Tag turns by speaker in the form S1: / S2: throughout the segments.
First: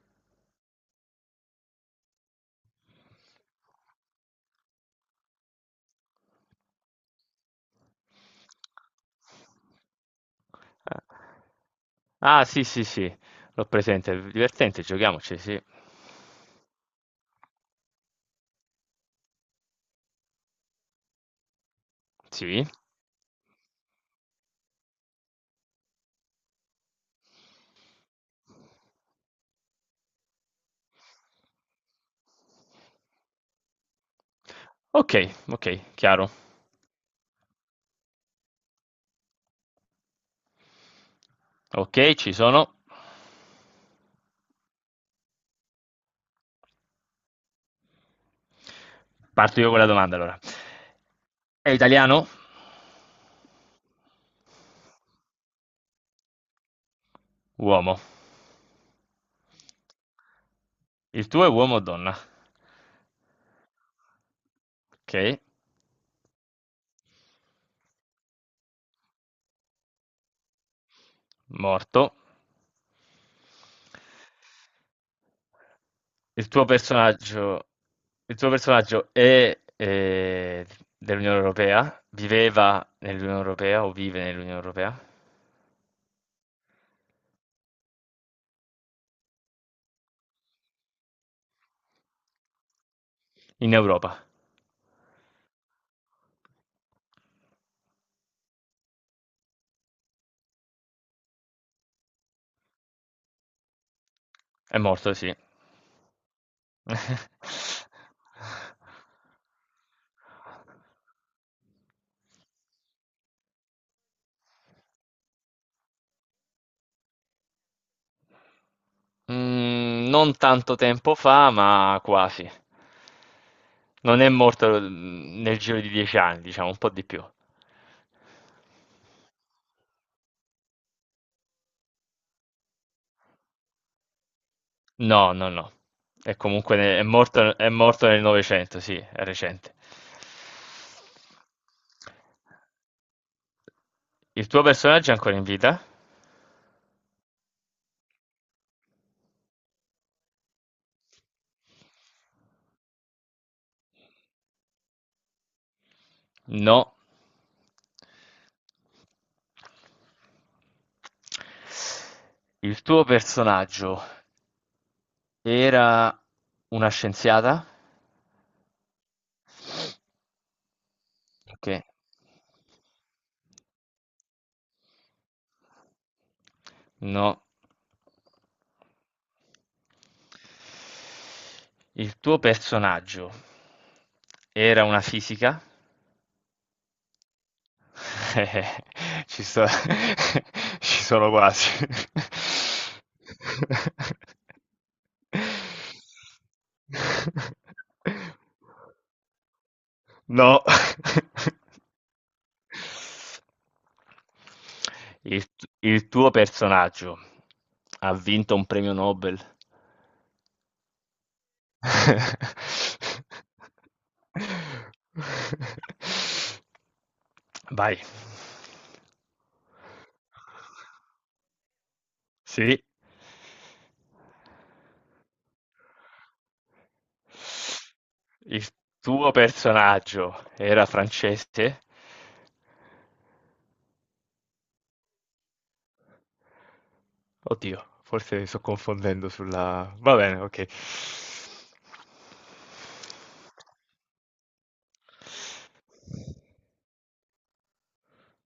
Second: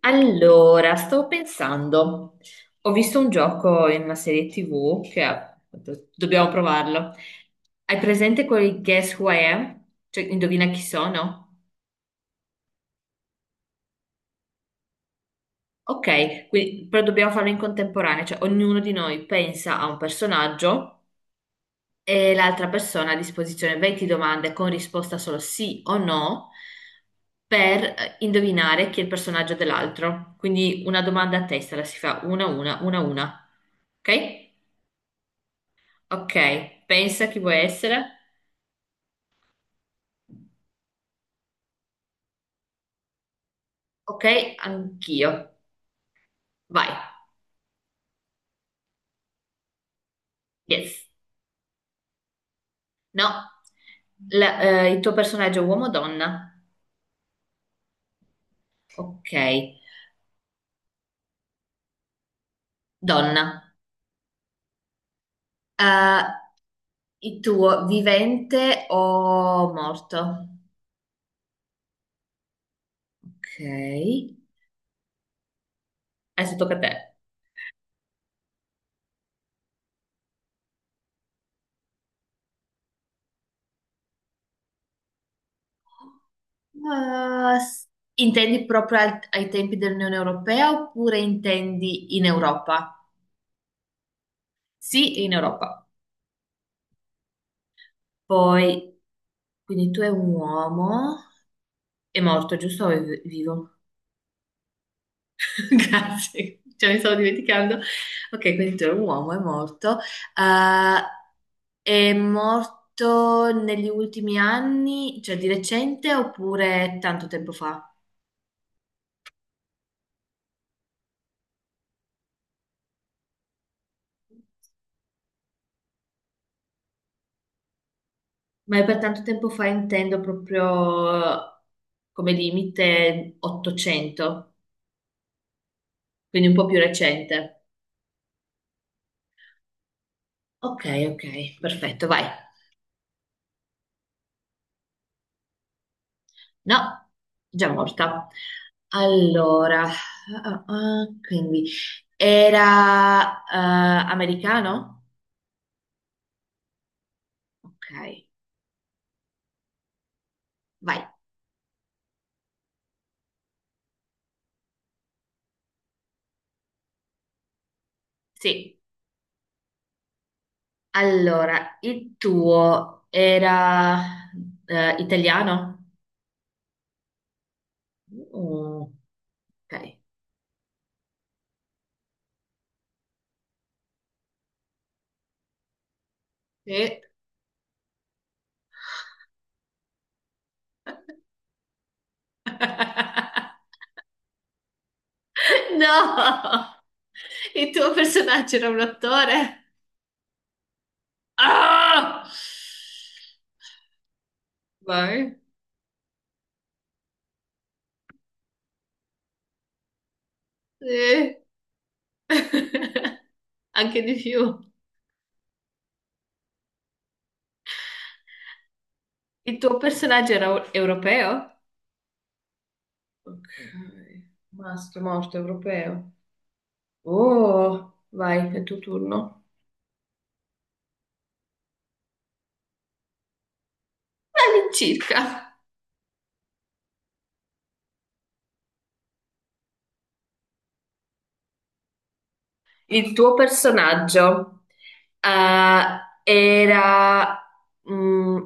S1: Allora, stavo pensando, ho visto un gioco in una serie TV che dobbiamo provarlo. Hai presente quel Guess Who I Am? Cioè, indovina chi sono?
S2: Ah, sì, sì, sì, l'ho presente, divertente, giochiamoci, sì.
S1: Ok, però dobbiamo farlo in contemporanea, cioè ognuno di noi pensa a un personaggio e
S2: Sì,
S1: l'altra persona ha a disposizione 20 domande con risposta solo sì o no per indovinare chi è il personaggio dell'altro. Quindi una domanda a testa la si fa una, a una, una, a una. Ok?
S2: ok, ok, chiaro.
S1: Ok, pensa chi vuoi essere.
S2: Ok, ci sono.
S1: Ok, anch'io. Vai.
S2: Parto io con la domanda allora.
S1: Yes.
S2: È italiano?
S1: No. Il tuo personaggio è uomo o donna?
S2: Uomo.
S1: Ok,
S2: Il tuo è uomo o donna?
S1: donna.
S2: Ok.
S1: Il tuo vivente o morto?
S2: Morto.
S1: Ok.
S2: Il
S1: Adesso
S2: tuo
S1: tocca a te.
S2: personaggio, il tuo personaggio è dell'Unione Europea? Viveva nell'Unione Europea o vive nell'Unione Europea?
S1: Eh, s- Intendi proprio ai tempi dell'Unione Europea oppure intendi in Europa?
S2: In Europa.
S1: Sì, in Europa. Poi, quindi tu è un uomo, è morto, giusto? O è vivo?
S2: È morto, sì.
S1: Grazie, cioè mi stavo dimenticando. Ok, quindi tu è un uomo, è morto. Eh, è morto negli ultimi anni, cioè di recente oppure tanto tempo fa?
S2: Mm, non tanto tempo fa, ma quasi. Non è morto nel giro di dieci anni, diciamo, un po' di più.
S1: Ma per tanto tempo fa intendo proprio come limite 800,
S2: No, no, no. È
S1: quindi un po'
S2: comunque
S1: più recente.
S2: è morto nel Novecento, sì, è recente.
S1: Ok, ok, perfetto, vai.
S2: Il tuo personaggio è ancora in vita?
S1: No, già morta. Allora, ah, ah, ah, quindi era americano?
S2: No.
S1: Ok, vai.
S2: Il tuo personaggio era una scienziata?
S1: Sì.
S2: Ok.
S1: Allora, il tuo era italiano?
S2: No.
S1: Mm, ok.
S2: Il tuo personaggio era una fisica?
S1: Sì.
S2: Eh, ci sto ci sono quasi.
S1: No! Il tuo personaggio era un attore?
S2: No.
S1: Ah! Vai.
S2: Il tuo personaggio ha vinto un premio Nobel?
S1: Sì. Anche di più.
S2: Vai.
S1: Il tuo personaggio era europeo?
S2: Sì.
S1: Ok. Maschio morto europeo. Oh, vai, è il
S2: Il
S1: tuo
S2: tuo
S1: turno.
S2: personaggio era francese?
S1: All'incirca.
S2: Oddio, forse mi sto confondendo sulla... Va bene, ok.
S1: Il tuo personaggio eh, era... mm,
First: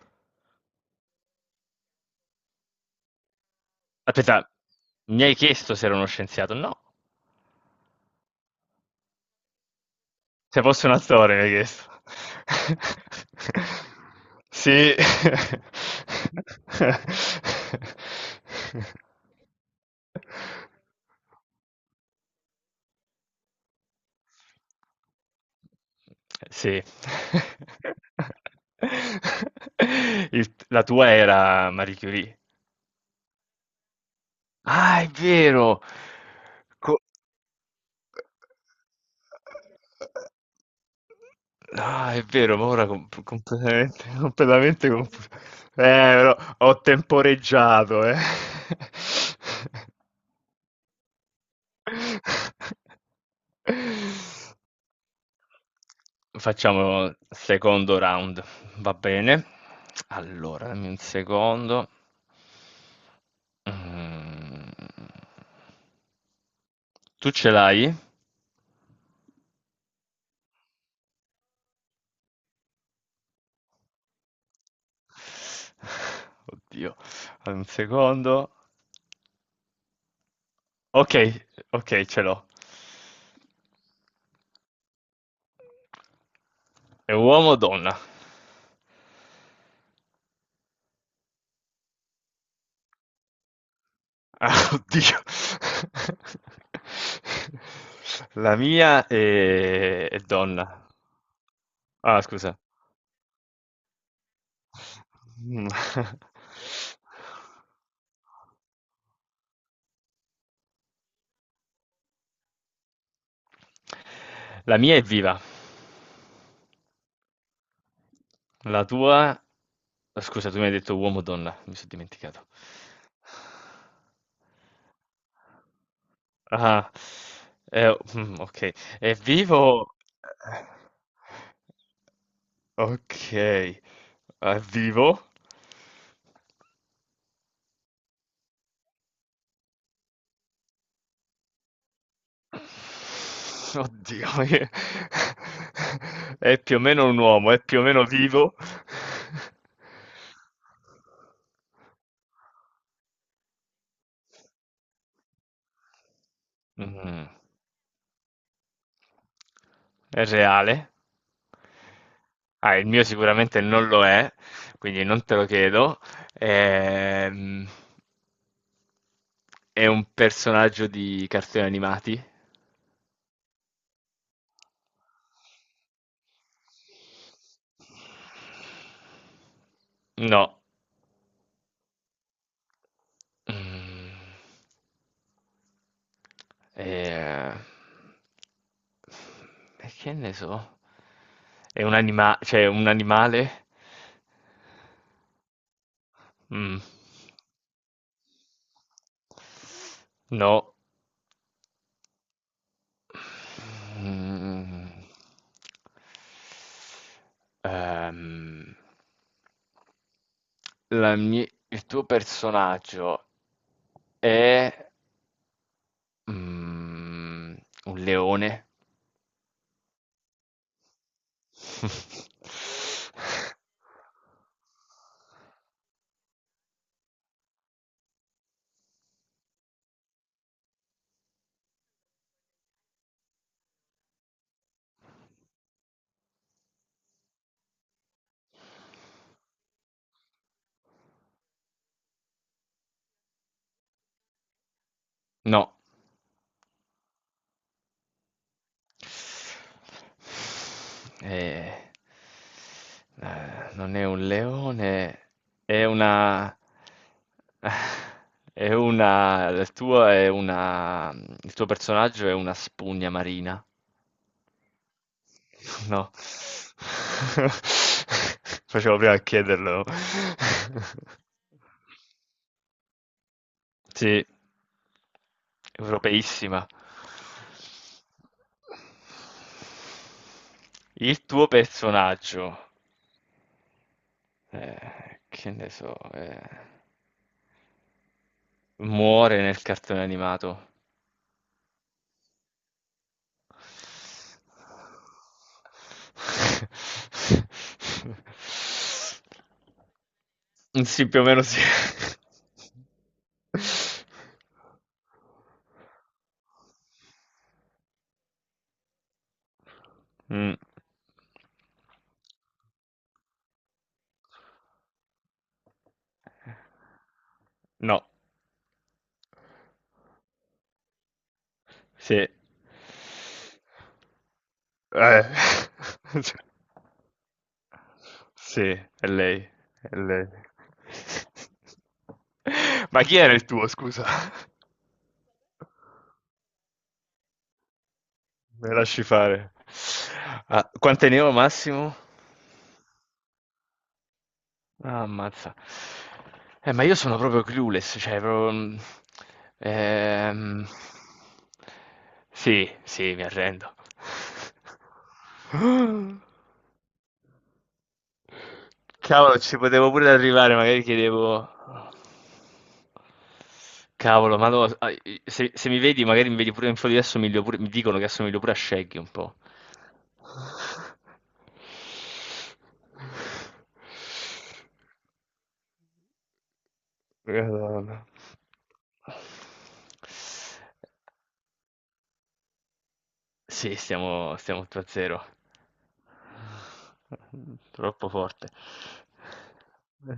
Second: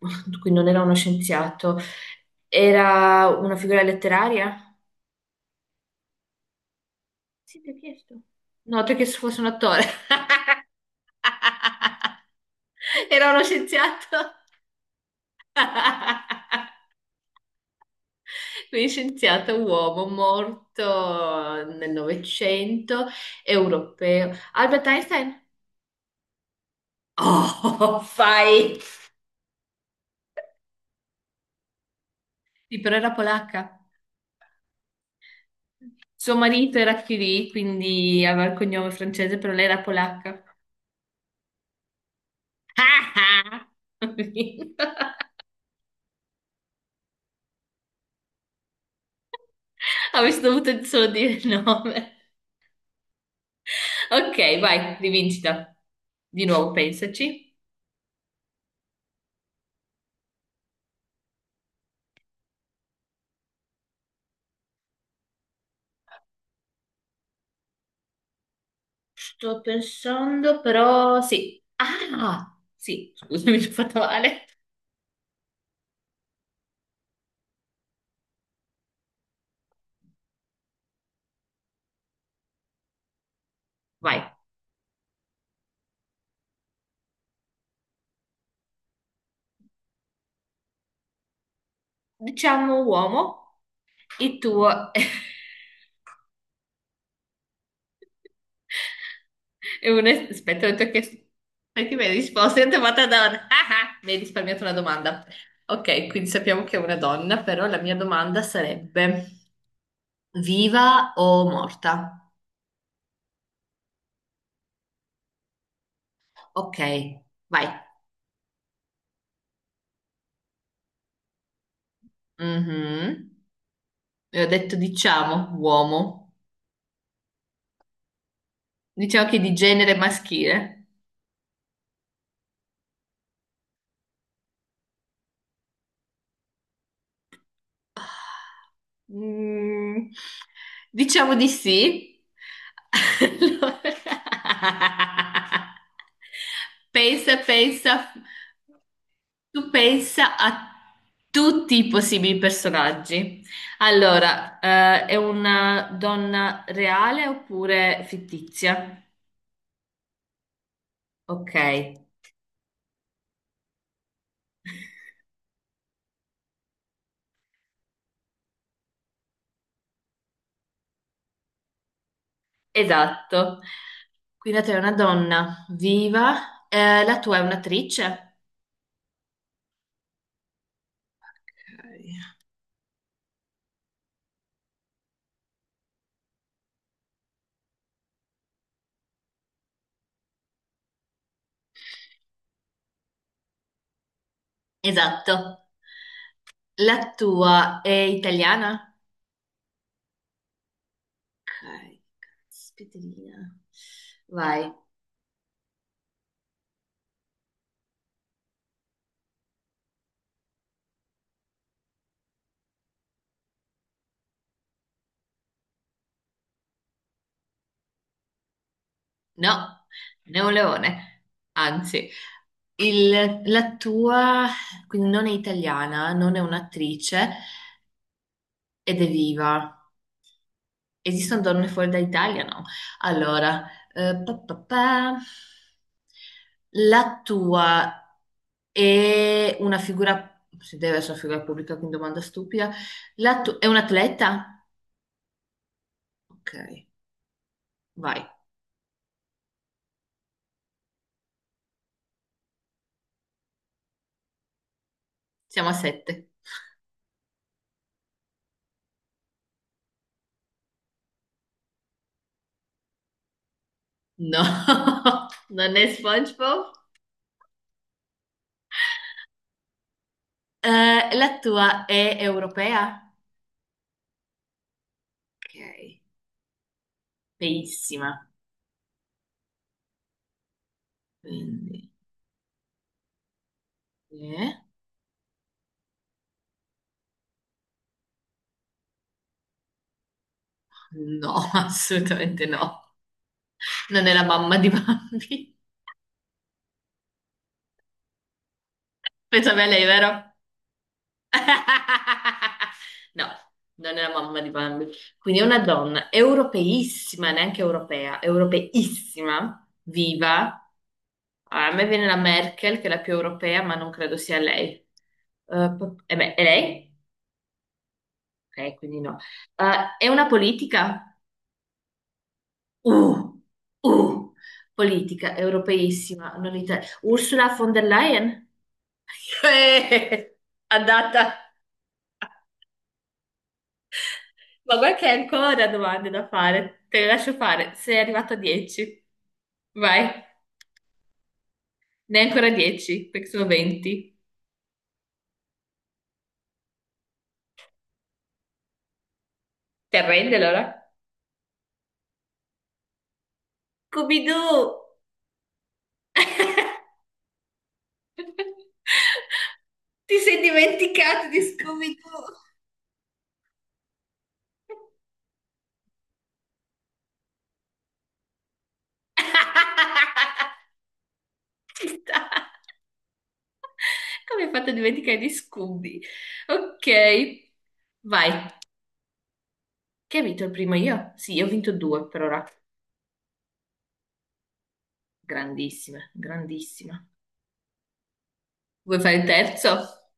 S1: quindi non era uno scienziato, era una figura
S2: Aspetta,
S1: letteraria?
S2: mi hai chiesto se ero uno scienziato? No,
S1: Sì, ti ho chiesto. No, perché se fosse un attore.
S2: se fossi un attore mi hai chiesto.
S1: Era uno scienziato.
S2: Sì.
S1: Quindi scienziato uomo morto nel Novecento, europeo. Albert Einstein?
S2: Sì.
S1: Oh, fai!
S2: La tua era Marie Curie.
S1: Sì, però era polacca.
S2: Ah, è vero!
S1: Suo marito
S2: Co-
S1: era Curie, quindi aveva il cognome francese, però lei era polacca.
S2: Ah, è vero, ma ora
S1: Ah, ah!
S2: completamente, completamente confuso. Però ho temporeggiato, eh.
S1: Avresti dovuto solo dire il nome. Ok, vai, rivincita. Di nuovo,
S2: Facciamo il
S1: pensaci.
S2: secondo round, va bene? Allora, dammi un secondo. Mm. Tu ce l'hai?
S1: Sto pensando, però sì. Ah, sì, scusami, ci ho fatto male.
S2: Oddio, un secondo. Ok, ok, ce l'ho.
S1: Vai.
S2: È uomo o donna?
S1: Diciamo uomo, il
S2: Ah,
S1: tuo è
S2: oddio. La mia
S1: un...
S2: è, è
S1: Aspetta, ho
S2: donna.
S1: detto che... Perché mi hai
S2: Ah, scusa.
S1: risposto? Io ti ho fatto donna. Ah, ah, mi hai risparmiato una domanda.
S2: Mm.
S1: Ok, quindi sappiamo che è una donna, però la mia domanda sarebbe viva o morta?
S2: La mia è viva.
S1: Ok, vai.
S2: La tua... Scusa, tu mi hai detto uomo o donna? Mi sono dimenticato.
S1: Mhm. E ho detto diciamo uomo.
S2: Ah, ok. È
S1: Diciamo che è di genere
S2: vivo?
S1: maschile.
S2: Ok. È vivo?
S1: Mm, diciamo di sì. Allora...
S2: Oddio, è più o meno un
S1: Pensa,
S2: uomo, è più o
S1: pensa,
S2: meno vivo.
S1: tu pensa a tutti i possibili personaggi. Allora, è una donna reale
S2: Mm.
S1: oppure fittizia?
S2: È reale?
S1: Ok,
S2: Ah, il mio sicuramente non lo è, quindi non te lo chiedo. Ehm. È un personaggio di cartoni animati?
S1: esatto. Qui la tua è una donna viva, la tua è un'attrice.
S2: No.
S1: Ok.
S2: Mm. Eh, e che ne so? È cioè un animale?
S1: Esatto.
S2: Mm.
S1: La tua è italiana?
S2: No.
S1: Ok, caspiterina. Vai.
S2: Mm. Ehm, il tuo personaggio è Mhmm, un leone?
S1: No, non è un leone. Anzi, la tua quindi non è italiana, non è un'attrice ed è viva. Esistono donne fuori dall'Italia? No. Allora, pa, pa, pa. La tua è una figura, se deve essere una figura pubblica, quindi domanda stupida. La tua è un atleta?
S2: No.
S1: Ok. Vai,
S2: Eh. Non è un leone,
S1: siamo a
S2: è
S1: sette.
S2: una è una il tuo è una il tuo personaggio è una spugna marina?
S1: No, non è
S2: No.
S1: SpongeBob.
S2: Facevo prima a chiederlo.
S1: La tua è europea?
S2: Sì.
S1: Ok,
S2: Europeissima.
S1: feissima.
S2: Il tuo
S1: Quindi,
S2: personaggio,
S1: eh?
S2: che ne so, muore nel cartone animato.
S1: No, assolutamente no. Non è la mamma di Bambi. Pensavi a lei, vero?
S2: Sì, più o meno sì.
S1: No, non è la mamma di Bambi. Quindi è una donna europeissima, neanche europea, europeissima,
S2: Mm,
S1: viva. Allora, a me viene la Merkel, che è la più europea, ma non credo sia lei. Eh beh, è lei?
S2: no.
S1: Ok, quindi no. È una politica?
S2: Sì.
S1: Uh, uh, politica europeissima,
S2: Cioè,
S1: non ita- Ursula von der Leyen?
S2: sì, è lei, è lei.
S1: Eh, andata.
S2: Ma chi era il tuo, scusa?
S1: Ma guarda che hai ancora domande da fare. Te le lascio fare. Sei arrivato a
S2: Me
S1: 10.
S2: lasci fare.
S1: Vai.
S2: Ah, quante ne ho massimo?
S1: Ne hai ancora 10, perché sono 20.
S2: Ah, ammazza. Ma io sono proprio clueless, cioè proprio...
S1: Ti arrendi allora?
S2: ehm, Sì, sì, mi arrendo.
S1: Scooby-Doo!
S2: Cavolo, ci potevo pure
S1: Ti sei
S2: arrivare, magari
S1: dimenticato di
S2: chiedevo...
S1: Scooby-Doo?
S2: Cavolo, ma no, ah, se, se mi vedi, magari mi vedi pure in foto di assomiglio pure, mi dicono che assomiglio pure a Shaggy un po'.
S1: Ci sta. Come hai fatto a dimenticare di Scooby? Ok,
S2: Madonna.
S1: vai. Che ha vinto il primo io? Sì, io ho vinto due per ora.
S2: Sì, stiamo 8-0.
S1: Grandissima, grandissima.
S2: Troppo forte.
S1: Vuoi fare il terzo?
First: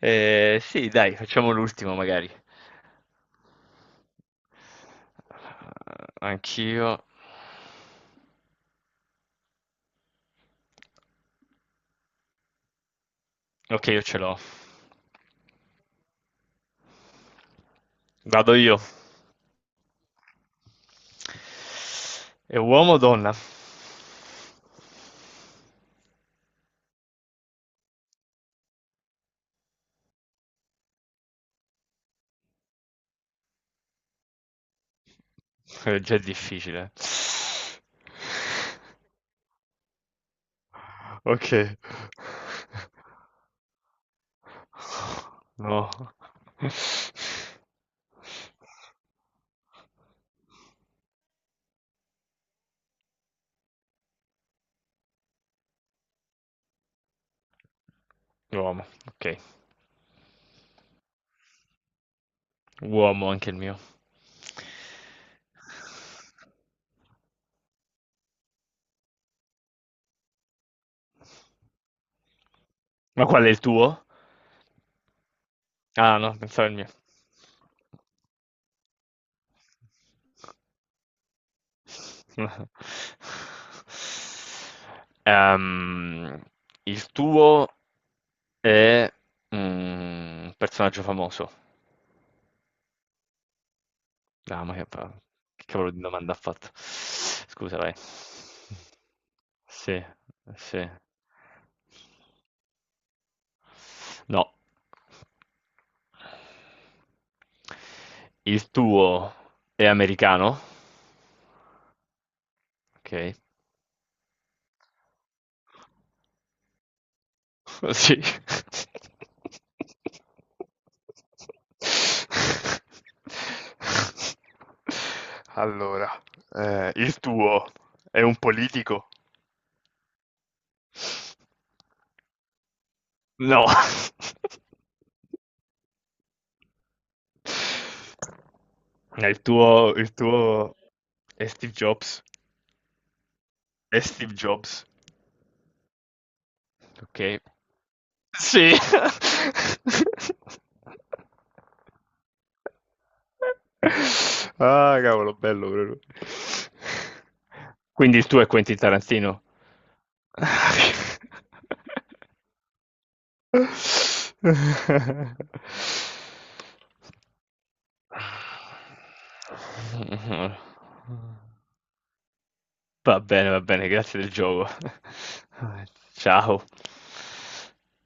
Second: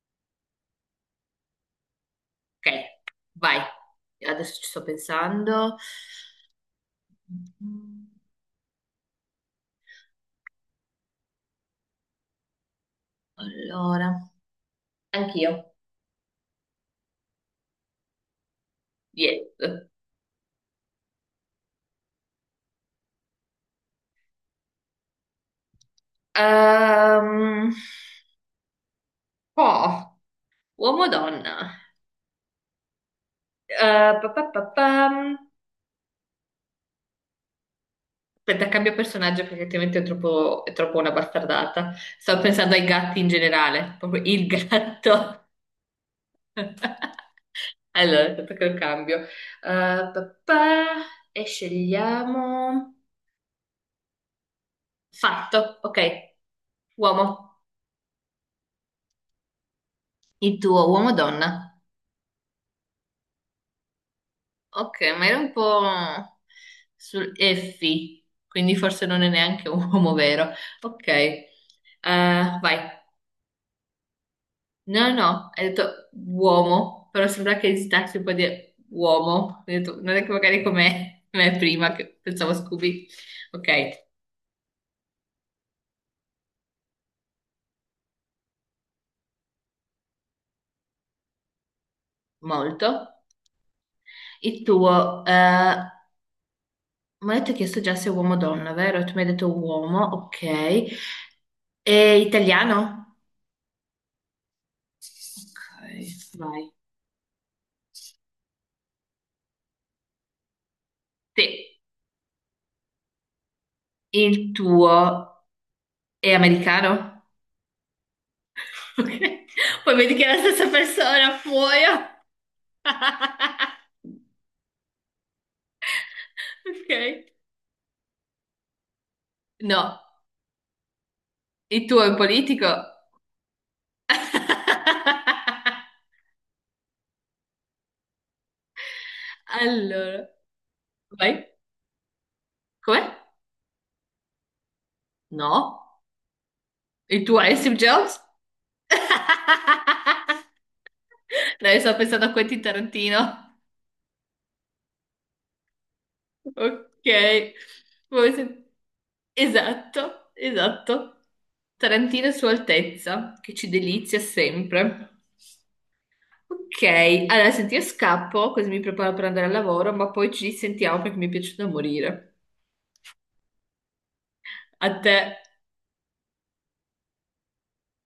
S2: Sì, dai, facciamo l'ultimo magari.
S1: Ok, vai. Adesso ci sto pensando.
S2: Anch'io. Ok, io
S1: Allora,
S2: ce l'ho.
S1: anch'io.
S2: Vado io.
S1: Yes.
S2: È uomo o donna?
S1: Ehm, oh, uomo o donna? Eh, pa, pa, pa, pam.
S2: È già difficile.
S1: Aspetta, cambio personaggio perché altrimenti è troppo una
S2: Ok.
S1: bastardata. Stavo pensando ai gatti in generale, proprio il gatto.
S2: No.
S1: Allora, aspetta che lo cambio. Pa, pa, e scegliamo... Fatto, ok. Uomo.
S2: Uomo, ok.
S1: Il tuo uomo o donna?
S2: Uomo anche il mio.
S1: Ok, ma era un po' sul effi, quindi forse non è neanche un uomo vero. Ok, eh, vai.
S2: Ma qual è il tuo?
S1: No, no, no, hai detto
S2: Ah, no, pensavo il
S1: uomo,
S2: mio.
S1: però sembra che esitassi un po' di uomo. Ho detto, non è che magari come me prima, che pensavo Scooby. Ok,
S2: Ehm, il tuo è mm, un personaggio famoso.
S1: molto. Il
S2: Ah,
S1: tuo,
S2: che cavolo di domanda ha fatto?
S1: mi hai detto che
S2: Scusa,
S1: chiesto
S2: vai.
S1: già se è uomo o donna, vero? Tu mi hai detto
S2: Sì,
S1: uomo, ok.
S2: sì.
S1: È italiano?
S2: No.
S1: Ok, vai.
S2: Il tuo è americano?
S1: Sì.
S2: Ok.
S1: Il tuo è americano?
S2: Sì.
S1: Ok. Poi vedi che è la stessa persona, muoio.
S2: Allora, il
S1: Ok.
S2: tuo è un politico?
S1: No, il tuo è un politico?
S2: No. Il tuo, il
S1: Allora,
S2: tuo
S1: vai.
S2: è Steve Jobs.
S1: Com'è?
S2: È Steve Jobs.
S1: No. Il tuo
S2: Ok.
S1: è Steve Jobs?
S2: Sì.
S1: Dai, sto pensando a Quentin Tarantino.
S2: Ah, cavolo, bello proprio.
S1: Ok.
S2: Quindi il
S1: Vuoi
S2: tuo è Quentin Tarantino.
S1: Esatto, esatto. Tarantino Sua Altezza, che ci delizia sempre. Ok, allora senti, io scappo, così mi preparo per andare al lavoro, ma poi ci sentiamo perché mi è piaciuto da morire.
S2: Va bene, grazie del gioco.
S1: A te.
S2: Ciao.